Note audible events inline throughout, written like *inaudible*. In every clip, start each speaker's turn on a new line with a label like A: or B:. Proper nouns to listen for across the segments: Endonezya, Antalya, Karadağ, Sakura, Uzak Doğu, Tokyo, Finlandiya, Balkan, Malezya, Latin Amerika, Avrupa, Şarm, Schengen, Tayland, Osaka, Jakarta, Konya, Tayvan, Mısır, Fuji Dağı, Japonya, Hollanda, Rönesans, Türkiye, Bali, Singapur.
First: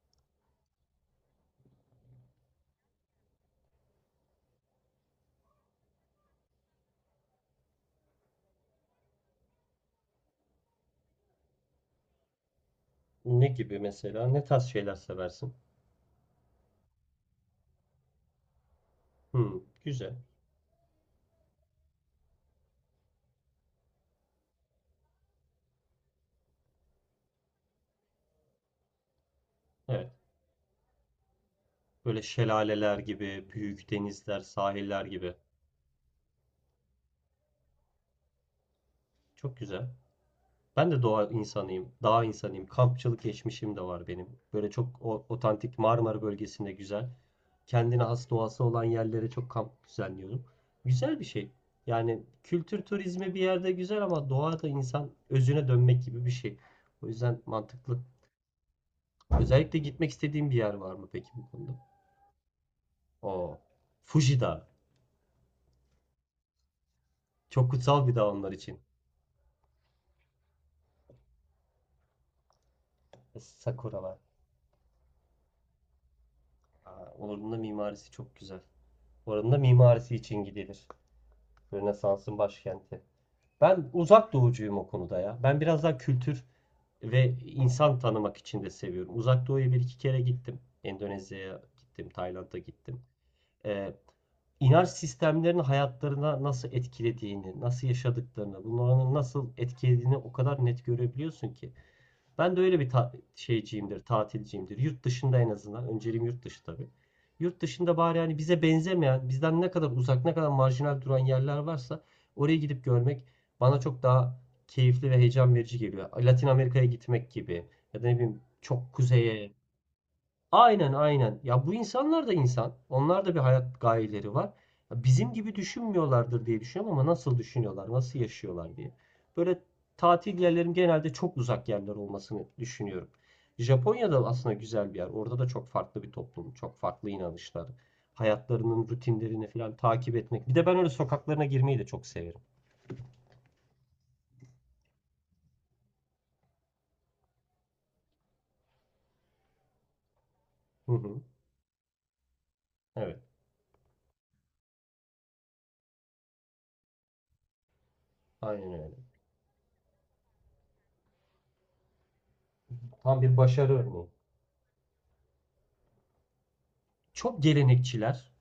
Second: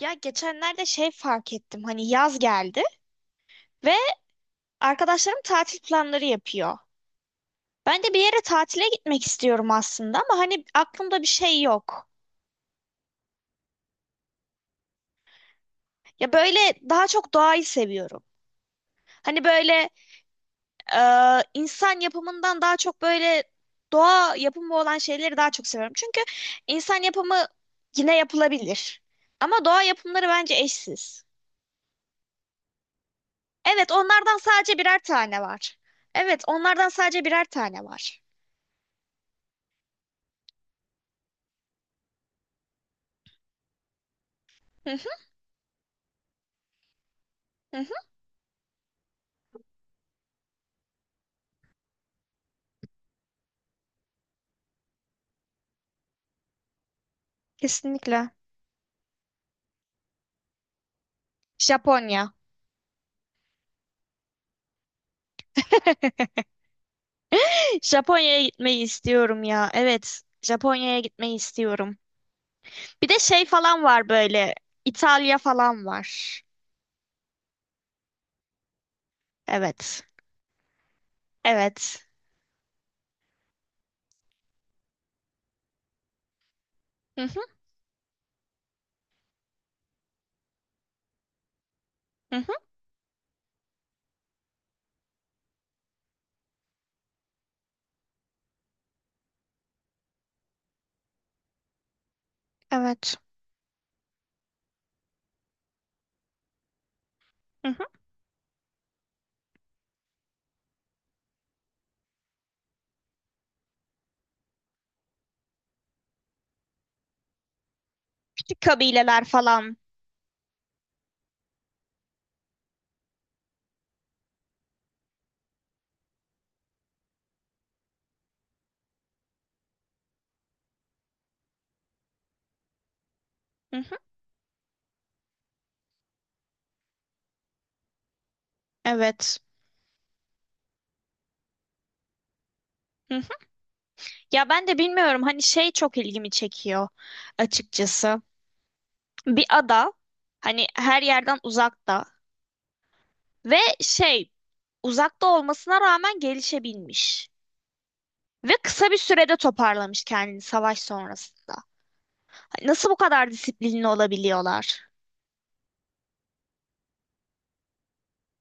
A: Ya geçenlerde fark ettim. Hani yaz geldi ve arkadaşlarım tatil planları yapıyor. Ben de bir yere tatile gitmek istiyorum aslında ama hani aklımda bir şey yok.
B: Ne gibi mesela? Ne tarz şeyler seversin?
A: Ya böyle daha çok doğayı seviyorum. Hani
B: Hmm,
A: böyle
B: güzel.
A: e, insan yapımından daha çok böyle doğa yapımı olan şeyleri daha çok seviyorum. Çünkü insan yapımı yine yapılabilir. Ama doğa
B: Evet.
A: yapımları bence eşsiz.
B: Böyle şelaleler gibi, büyük
A: Evet, onlardan
B: denizler,
A: sadece birer
B: sahiller gibi.
A: tane var. Evet, onlardan sadece birer tane var.
B: Çok güzel. Ben de doğa insanıyım, dağ insanıyım. Kampçılık geçmişim de var benim. Böyle çok
A: *laughs*
B: otantik Marmara bölgesinde güzel.
A: Hı hı,
B: Kendine has doğası olan yerlere çok kamp düzenliyorum. Güzel bir şey. Yani kültür turizmi bir yerde güzel ama doğa da insan özüne dönmek gibi bir şey. O yüzden mantıklı.
A: kesinlikle.
B: Özellikle gitmek istediğin bir yer var mı peki bu konuda?
A: Japonya.
B: O Fuji Dağı.
A: *laughs*
B: Çok kutsal bir dağ
A: Japonya'ya
B: onlar için.
A: gitmeyi istiyorum ya. Evet, Japonya'ya gitmeyi istiyorum. Bir de şey falan var
B: Sakuralar.
A: böyle. İtalya falan var.
B: Aa, oranın da mimarisi çok güzel. Oranın da
A: Evet.
B: mimarisi için gidilir.
A: Evet.
B: Rönesans'ın başkenti. Ben uzak doğucuyum o konuda ya. Ben biraz daha kültür
A: Hı
B: ve
A: hı,
B: insan tanımak için de seviyorum. Uzak doğuya bir iki kere gittim. Endonezya'ya gittim,
A: hı hı,
B: Tayland'a gittim. Ee, inanç sistemlerinin hayatlarına nasıl etkilediğini, nasıl yaşadıklarını, bunların nasıl etkilediğini o kadar net görebiliyorsun ki. Ben de öyle bir
A: evet.
B: şeyciyimdir, tatilciyimdir. Yurt dışında en azından. Önceliğim yurt dışı tabii. Yurt
A: Hı hı.
B: dışında bari hani bize benzemeyen, bizden ne kadar uzak, ne kadar marjinal duran yerler varsa oraya gidip görmek bana çok daha keyifli ve heyecan verici geliyor. Latin Amerika'ya gitmek gibi ya da ne bileyim
A: Küçük
B: çok
A: kabileler
B: kuzeye.
A: falan.
B: Aynen aynen. Ya bu insanlar da insan. Onlar da bir hayat gayeleri var. Ya bizim gibi düşünmüyorlardır diye düşünüyorum ama nasıl düşünüyorlar, nasıl yaşıyorlar diye. Böyle tatil yerlerin genelde çok uzak yerler olmasını düşünüyorum.
A: Hı hı,
B: Japonya'da aslında güzel bir yer. Orada da çok farklı bir toplum, çok farklı inanışlar. Hayatlarının
A: evet.
B: rutinlerini falan takip etmek. Bir de ben öyle sokaklarına girmeyi de çok severim.
A: Hı hı. Ya ben de bilmiyorum hani çok ilgimi çekiyor açıkçası. Bir ada hani
B: Hı
A: her
B: hı.
A: yerden uzakta
B: Evet,
A: ve uzakta olmasına rağmen gelişebilmiş. Ve
B: aynen
A: kısa bir
B: öyle.
A: sürede toparlamış kendini savaş sonrasında. Hani nasıl bu
B: Tam
A: kadar
B: bir başarı
A: disiplinli
B: örneği.
A: olabiliyorlar?
B: Çok gelenekçiler,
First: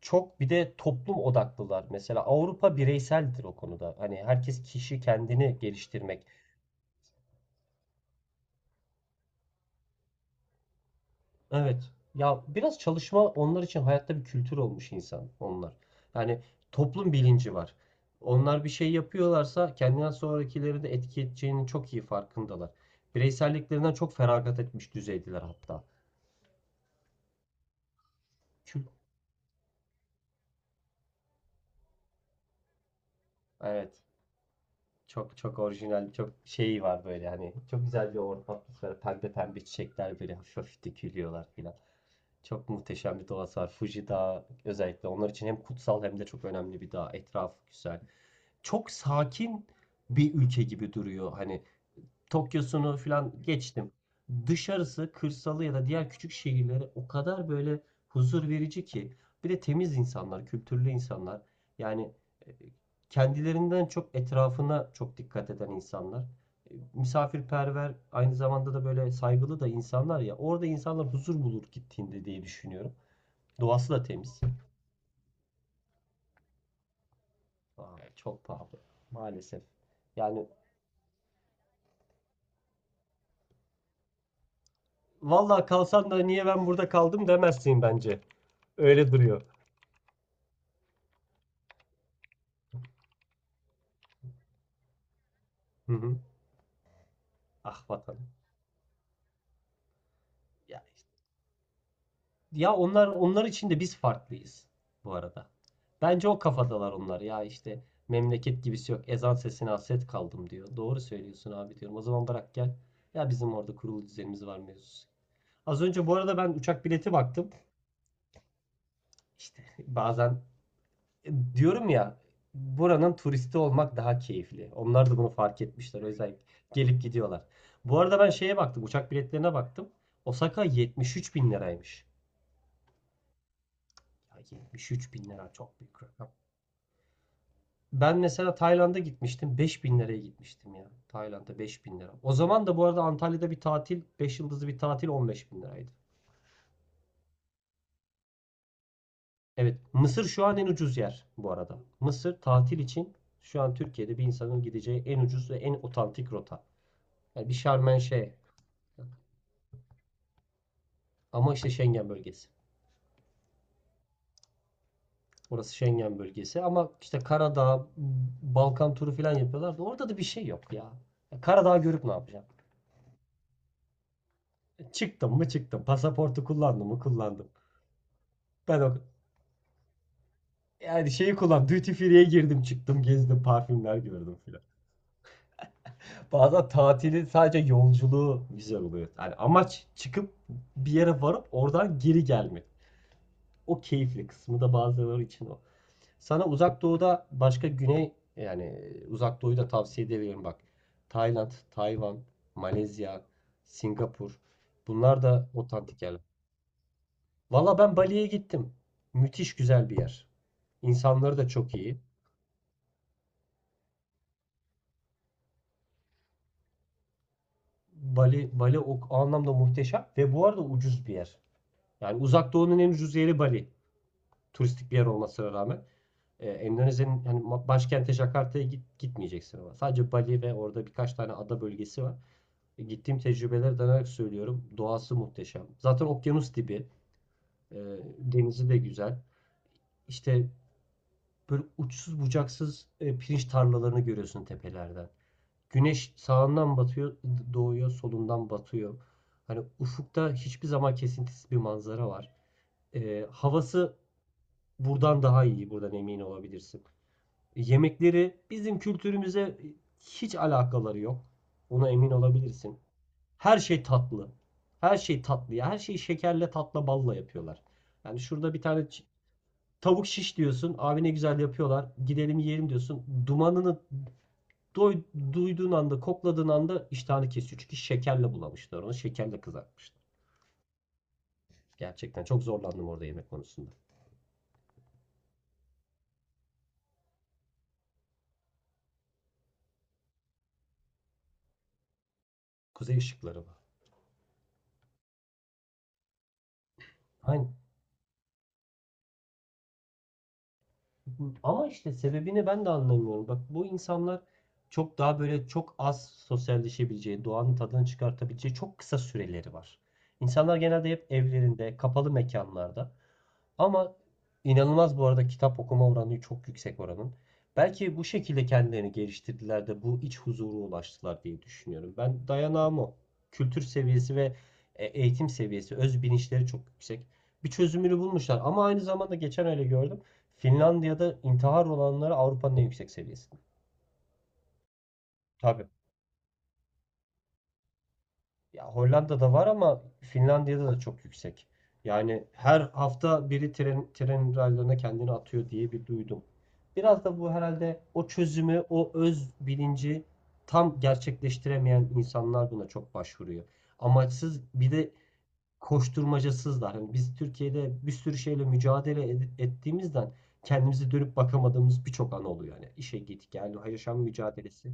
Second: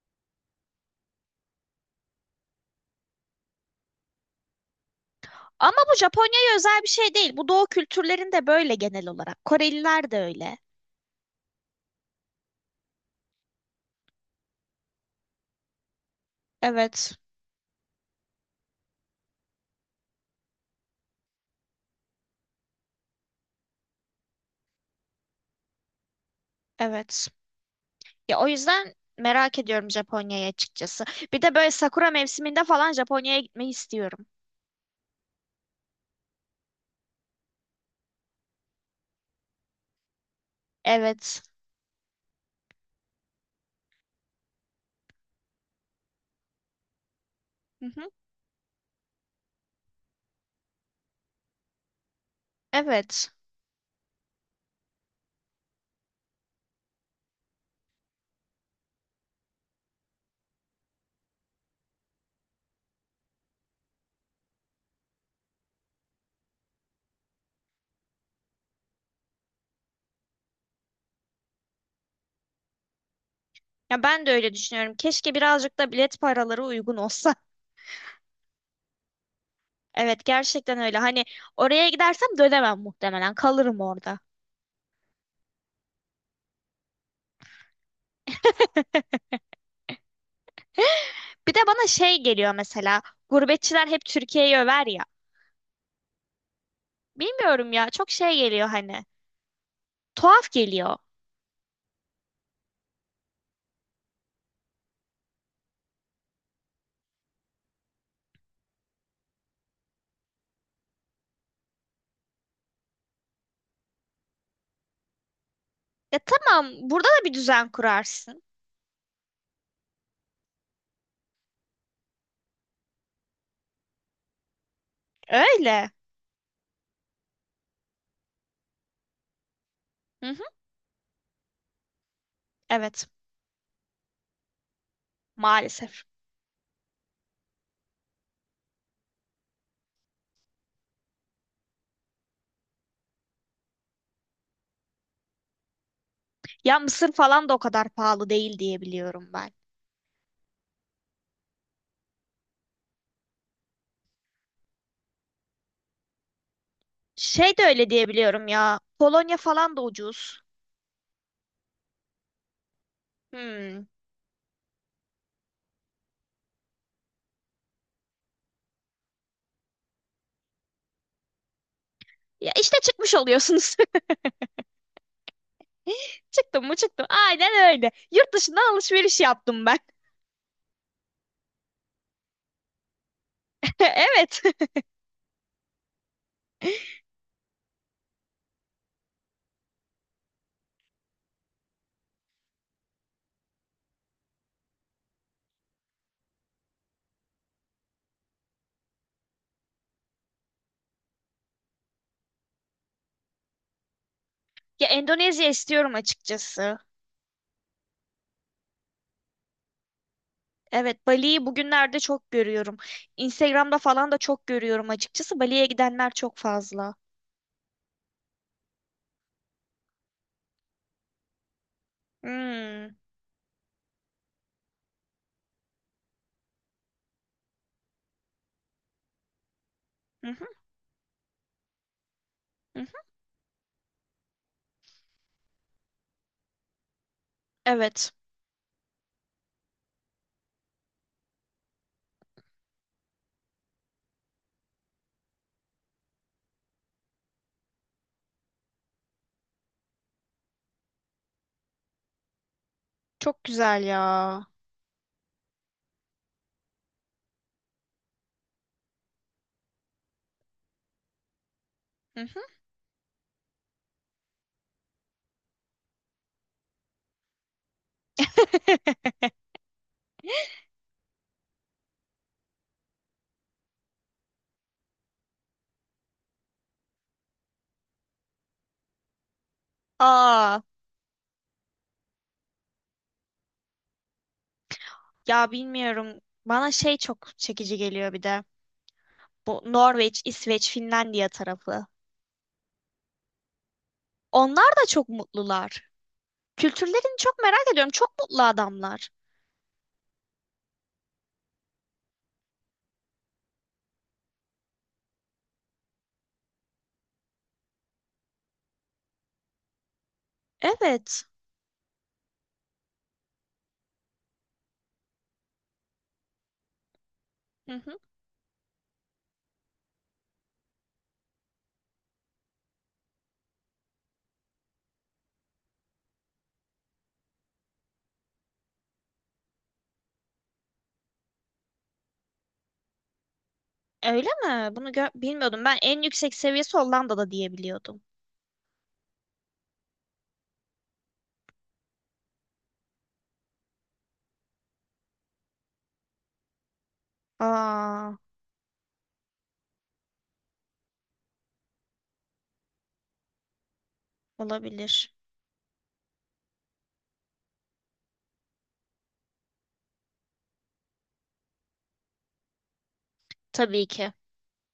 B: çok bir de toplum odaklılar. Mesela Avrupa bireyseldir o konuda. Hani herkes kişi kendini
A: Ama bu
B: geliştirmek.
A: Japonya'ya özel bir şey değil. Bu doğu kültürlerinde böyle genel olarak. Koreliler de öyle.
B: Evet. Ya biraz çalışma onlar için hayatta bir kültür olmuş insan onlar. Yani toplum
A: Evet,
B: bilinci var. Onlar bir şey yapıyorlarsa kendinden sonrakileri de etki edeceğinin çok iyi farkındalar. Bireyselliklerinden çok feragat etmiş düzeydiler hatta.
A: evet. Ya o
B: Kül-
A: yüzden merak ediyorum Japonya'yı açıkçası. Bir de böyle sakura mevsiminde falan Japonya'ya gitmeyi
B: Evet.
A: istiyorum.
B: Çok çok orijinal, çok şeyi var böyle hani. Çok güzel bir ortam atmosferi. Pembe pembe çiçekler böyle hafif hafif
A: Evet.
B: dökülüyorlar filan. Çok muhteşem bir doğası var. Fuji Dağı özellikle onlar için hem kutsal hem de çok önemli bir dağ. Etrafı
A: Hı
B: güzel.
A: hı.
B: Çok sakin bir ülke gibi duruyor. Hani Tokyo'sunu
A: Evet.
B: falan geçtim. Dışarısı, kırsalı ya da diğer küçük şehirleri o kadar böyle huzur verici ki. Bir de temiz insanlar, kültürlü insanlar. Yani e, kendilerinden çok etrafına çok dikkat eden insanlar. Misafirperver, aynı zamanda da böyle saygılı da insanlar ya. Orada insanlar huzur bulur gittiğinde diye düşünüyorum. Doğası
A: Ya
B: da
A: ben de
B: temiz.
A: öyle düşünüyorum. Keşke birazcık da bilet paraları uygun olsa. *laughs*
B: Aa, çok pahalı maalesef.
A: Evet,
B: Yani
A: gerçekten öyle. Hani oraya gidersem dönemem muhtemelen. Kalırım orada.
B: vallahi kalsan da niye ben burada kaldım demezsin bence. Öyle
A: *laughs*
B: duruyor.
A: Bir de bana şey geliyor mesela. Gurbetçiler hep Türkiye'yi över ya.
B: Hı hı.
A: Bilmiyorum
B: Ah
A: ya çok
B: vatanım.
A: şey geliyor hani. Tuhaf
B: Ya,
A: geliyor.
B: ya onlar için de biz farklıyız bu arada. Bence o kafadalar onlar. Ya işte memleket gibisi yok. Ezan sesine hasret kaldım diyor. Doğru söylüyorsun abi diyorum. O zaman bırak gel. Ya bizim orada kurulu düzenimiz var mevzusu. Az önce bu
A: Ya
B: arada ben uçak
A: tamam burada
B: bileti
A: da bir
B: baktım.
A: düzen kurarsın.
B: İşte bazen diyorum ya buranın turisti olmak daha keyifli. Onlar da bunu fark
A: Öyle.
B: etmişler. O yüzden gelip gidiyorlar. Bu arada ben şeye baktım. Uçak biletlerine baktım.
A: Hı hı,
B: Osaka 73 bin liraymış.
A: evet
B: Ya 73 bin lira çok büyük
A: maalesef.
B: rakam. Ben mesela Tayland'a gitmiştim. 5 bin liraya gitmiştim ya. Tayland'a 5 bin lira. O zaman da bu arada Antalya'da bir tatil, 5 yıldızlı bir tatil 15 bin liraydı.
A: Ya Mısır falan da o kadar pahalı değil diye biliyorum ben.
B: Evet. Mısır şu an en ucuz yer bu arada. Mısır tatil için şu an Türkiye'de bir insanın gideceği en ucuz ve en otantik rota. Yani bir
A: Şey de öyle
B: Şarm
A: diye
B: şey,
A: biliyorum ya. Polonya falan da ucuz.
B: ama işte Schengen bölgesi.
A: Hmm.
B: Orası Schengen bölgesi. Ama işte Karadağ, Balkan turu falan yapıyorlar da orada da bir şey yok. Ya Karadağ görüp ne yapacağım?
A: Ya işte çıkmış oluyorsunuz.
B: Çıktım mı çıktım.
A: *laughs*
B: Pasaportu
A: Çıktım mı
B: kullandım mı
A: çıktım.
B: kullandım.
A: Aynen öyle. Yurt dışından
B: Ben o
A: alışveriş yaptım ben.
B: yani şeyi kullan duty free'ye girdim çıktım gezdim parfümler
A: *laughs*
B: gördüm
A: Evet.
B: filan.
A: *laughs*
B: Bazen tatili sadece yolculuğu güzel oluyor. Yani amaç çıkıp bir yere varıp oradan geri gelmek. O keyifli kısmı da bazıları için o. Sana uzak doğuda başka güney yani uzak doğuyu da tavsiye edebilirim bak. Tayland, Tayvan, Malezya, Singapur.
A: Ya
B: Bunlar
A: Endonezya
B: da
A: istiyorum
B: otantik yerler.
A: açıkçası.
B: Valla ben Bali'ye gittim. Müthiş güzel bir yer.
A: Evet,
B: İnsanları
A: Bali'yi
B: da çok iyi.
A: bugünlerde çok görüyorum. Instagram'da falan da çok görüyorum açıkçası. Bali'ye gidenler çok fazla.
B: Bali, Bali o anlamda muhteşem ve bu arada ucuz bir yer. Yani Uzak Doğu'nun en
A: Hmm.
B: ucuz yeri Bali. Turistik bir yer olmasına rağmen. Endonezya'nın hani başkenti Jakarta'ya git, gitmeyeceksin ama. Sadece
A: Hı
B: Bali
A: hı,
B: ve orada birkaç tane ada bölgesi var.
A: hı hı.
B: Gittiğim tecrübeleri dayanarak söylüyorum. Doğası muhteşem. Zaten okyanus dibi. E,
A: Evet.
B: denizi de güzel. İşte böyle uçsuz bucaksız pirinç tarlalarını görüyorsun tepelerden. Güneş sağından batıyor, doğuyor, solundan batıyor. Hani ufukta hiçbir zaman kesintisiz bir manzara var.
A: Çok güzel
B: Havası
A: ya.
B: buradan daha iyi, buradan emin olabilirsin. Yemekleri bizim kültürümüze hiç alakaları yok. Ona emin
A: Hı hı.
B: olabilirsin. Her şey tatlı. Her şey tatlı ya. Her şeyi şekerle, tatla, balla yapıyorlar. Yani şurada bir tane
A: *laughs*
B: tavuk şiş diyorsun. Abi ne güzel yapıyorlar. Gidelim yiyelim diyorsun. Dumanını Doy- duyduğun anda, kokladığın anda iştahını kesiyor. Çünkü şekerle bulamışlar onu. Şekerle kızartmışlar.
A: Aa,
B: Gerçekten çok zorlandım orada yemek konusunda.
A: ya bilmiyorum. Bana şey çok çekici geliyor bir de. Bu Norveç, İsveç, Finlandiya tarafı.
B: Kuzey ışıkları var.
A: Onlar da çok mutlular. Kültürlerini çok
B: Hani
A: merak ediyorum. Çok mutlu adamlar.
B: ama işte sebebini ben de anlamıyorum. Bak bu insanlar çok daha böyle çok az sosyalleşebileceği, doğanın tadını çıkartabileceği çok kısa süreleri var. İnsanlar genelde hep
A: Evet.
B: evlerinde, kapalı mekanlarda. Ama inanılmaz bu arada kitap okuma oranı çok yüksek oranın.
A: Hı
B: Belki
A: hı.
B: bu şekilde kendilerini geliştirdiler de bu iç huzura ulaştılar diye düşünüyorum. Ben dayanağım o. Kültür seviyesi ve eğitim seviyesi, öz bilinçleri çok yüksek. Bir çözümünü bulmuşlar ama aynı zamanda geçen öyle gördüm. Finlandiya'da intihar oranları Avrupa'nın en yüksek seviyesi.
A: Öyle mi? Bunu bilmiyordum.
B: Tabii.
A: Ben en yüksek seviyesi Hollanda'da diyebiliyordum.
B: Ya Hollanda'da var ama Finlandiya'da da çok yüksek. Yani her hafta biri tren raylarına kendini atıyor diye bir duydum. Biraz da bu herhalde o
A: Aa.
B: çözümü, o öz bilinci tam gerçekleştiremeyen insanlar buna çok başvuruyor. Amaçsız bir de
A: Olabilir.
B: koşturmacasızlar. Hani biz Türkiye'de bir sürü şeyle mücadele ettiğimizden kendimize dönüp bakamadığımız birçok an oluyor. Yani işe git gel,
A: Tabii
B: yaşam
A: ki.
B: mücadelesi.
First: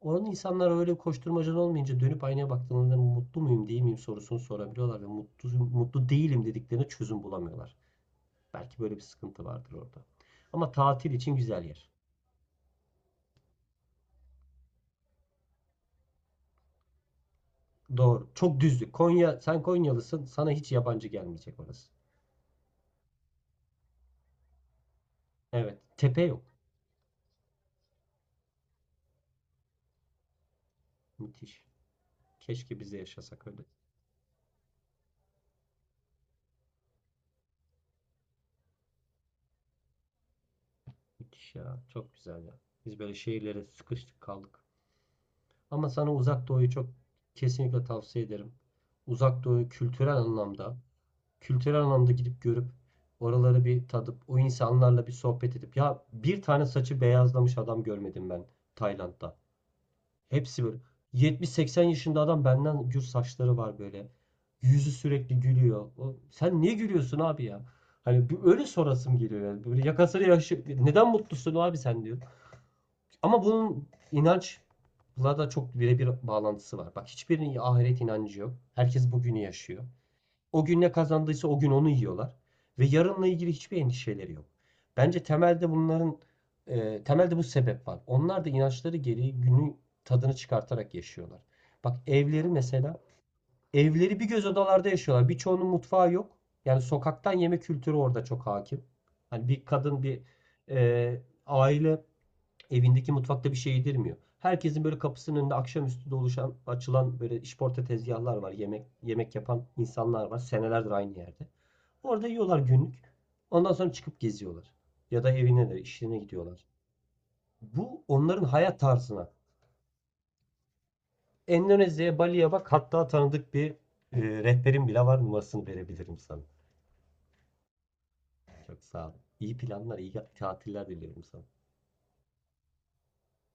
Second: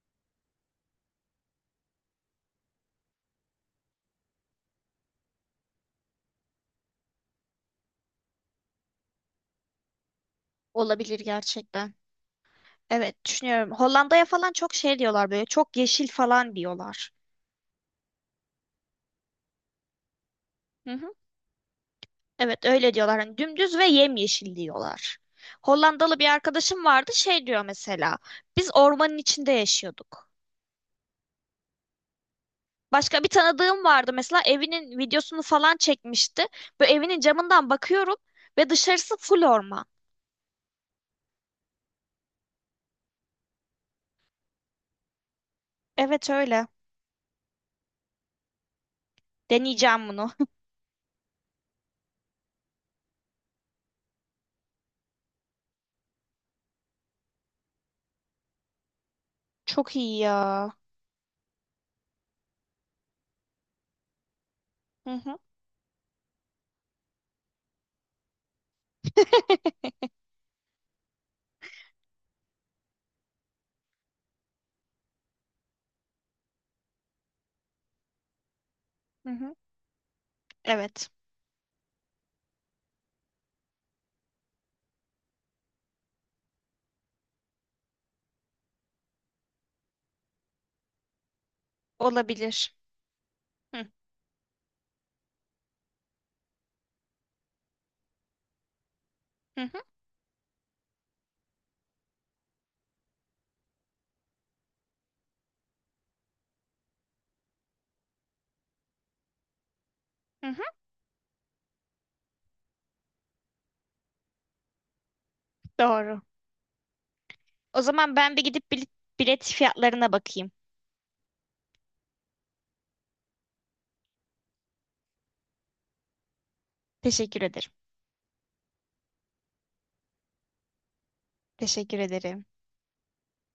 B: Onun insanlar öyle koşturmacan olmayınca dönüp aynaya baktığında mutlu muyum değil miyim sorusunu sorabiliyorlar ve mutlu değilim dediklerine çözüm bulamıyorlar. Belki böyle bir sıkıntı vardır orada. Ama tatil
A: Olabilir
B: için güzel yer.
A: gerçekten. Evet düşünüyorum. Hollanda'ya falan çok şey diyorlar böyle çok yeşil falan diyorlar.
B: Doğru. Çok düzlük. Konya, sen Konyalısın. Sana hiç
A: Hı
B: yabancı
A: hı.
B: gelmeyecek orası.
A: Evet öyle diyorlar. Hani dümdüz ve yemyeşil diyorlar.
B: Evet.
A: Hollandalı
B: Tepe
A: bir
B: yok.
A: arkadaşım vardı şey diyor mesela. Biz ormanın içinde yaşıyorduk.
B: Müthiş. Keşke biz de
A: Başka bir
B: yaşasak öyle.
A: tanıdığım vardı mesela evinin videosunu falan çekmişti. Böyle evinin camından bakıyorum ve dışarısı full orman.
B: Müthiş ya. Çok güzel ya. Biz böyle şehirlere sıkıştık kaldık. Ama sana
A: Evet
B: Uzak
A: öyle.
B: Doğu'yu çok kesinlikle tavsiye ederim. Uzak Doğu
A: Deneyeceğim
B: kültürel
A: bunu. *laughs*
B: anlamda kültürel anlamda gidip görüp oraları bir tadıp o insanlarla bir sohbet edip ya bir tane saçı beyazlamış adam görmedim ben Tayland'da.
A: Çok iyi
B: Hepsi
A: ya.
B: böyle 70-80 yaşında adam benden gür saçları var böyle. Yüzü
A: Hı hı.
B: sürekli gülüyor. O, sen niye gülüyorsun abi ya? Hani bir öyle sorasım geliyor yani. Böyle
A: *laughs*
B: yakasını yaşı neden mutlusun abi sen diyor. Ama bunun inanç bunlar da çok birebir bağlantısı var. Bak hiçbirinin ahiret inancı yok. Herkes
A: Hı
B: bugünü
A: hı.
B: yaşıyor. O gün ne
A: Evet.
B: kazandıysa o gün onu yiyorlar. Ve yarınla ilgili hiçbir endişeleri yok. Bence temelde bunların temelde bu sebep var. Onlar da inançları gereği günü tadını çıkartarak yaşıyorlar. Bak evleri
A: Olabilir.
B: mesela
A: Hı,
B: evleri bir göz odalarda yaşıyorlar. Birçoğunun mutfağı yok. Yani sokaktan yeme kültürü orada çok hakim. Hani
A: hı
B: bir
A: hı,
B: kadın bir e, aile evindeki mutfakta bir şey yedirmiyor. Herkesin böyle kapısının önünde akşamüstü de oluşan, açılan böyle işporta tezgahlar var. Yemek yapan insanlar var.
A: hı hı.
B: Senelerdir aynı yerde. Orada yiyorlar günlük. Ondan sonra çıkıp geziyorlar. Ya da evine de işlerine
A: Doğru.
B: gidiyorlar.
A: O
B: Bu
A: zaman ben
B: onların
A: bir gidip
B: hayat tarzına.
A: bilet fiyatlarına bakayım.
B: Endonezya'ya, Bali'ye bak. Hatta tanıdık bir rehberim bile var. Numarasını verebilirim sana.
A: Teşekkür ederim.
B: Çok sağ ol. İyi planlar, iyi tatiller diliyorum sana.
A: Teşekkür ederim.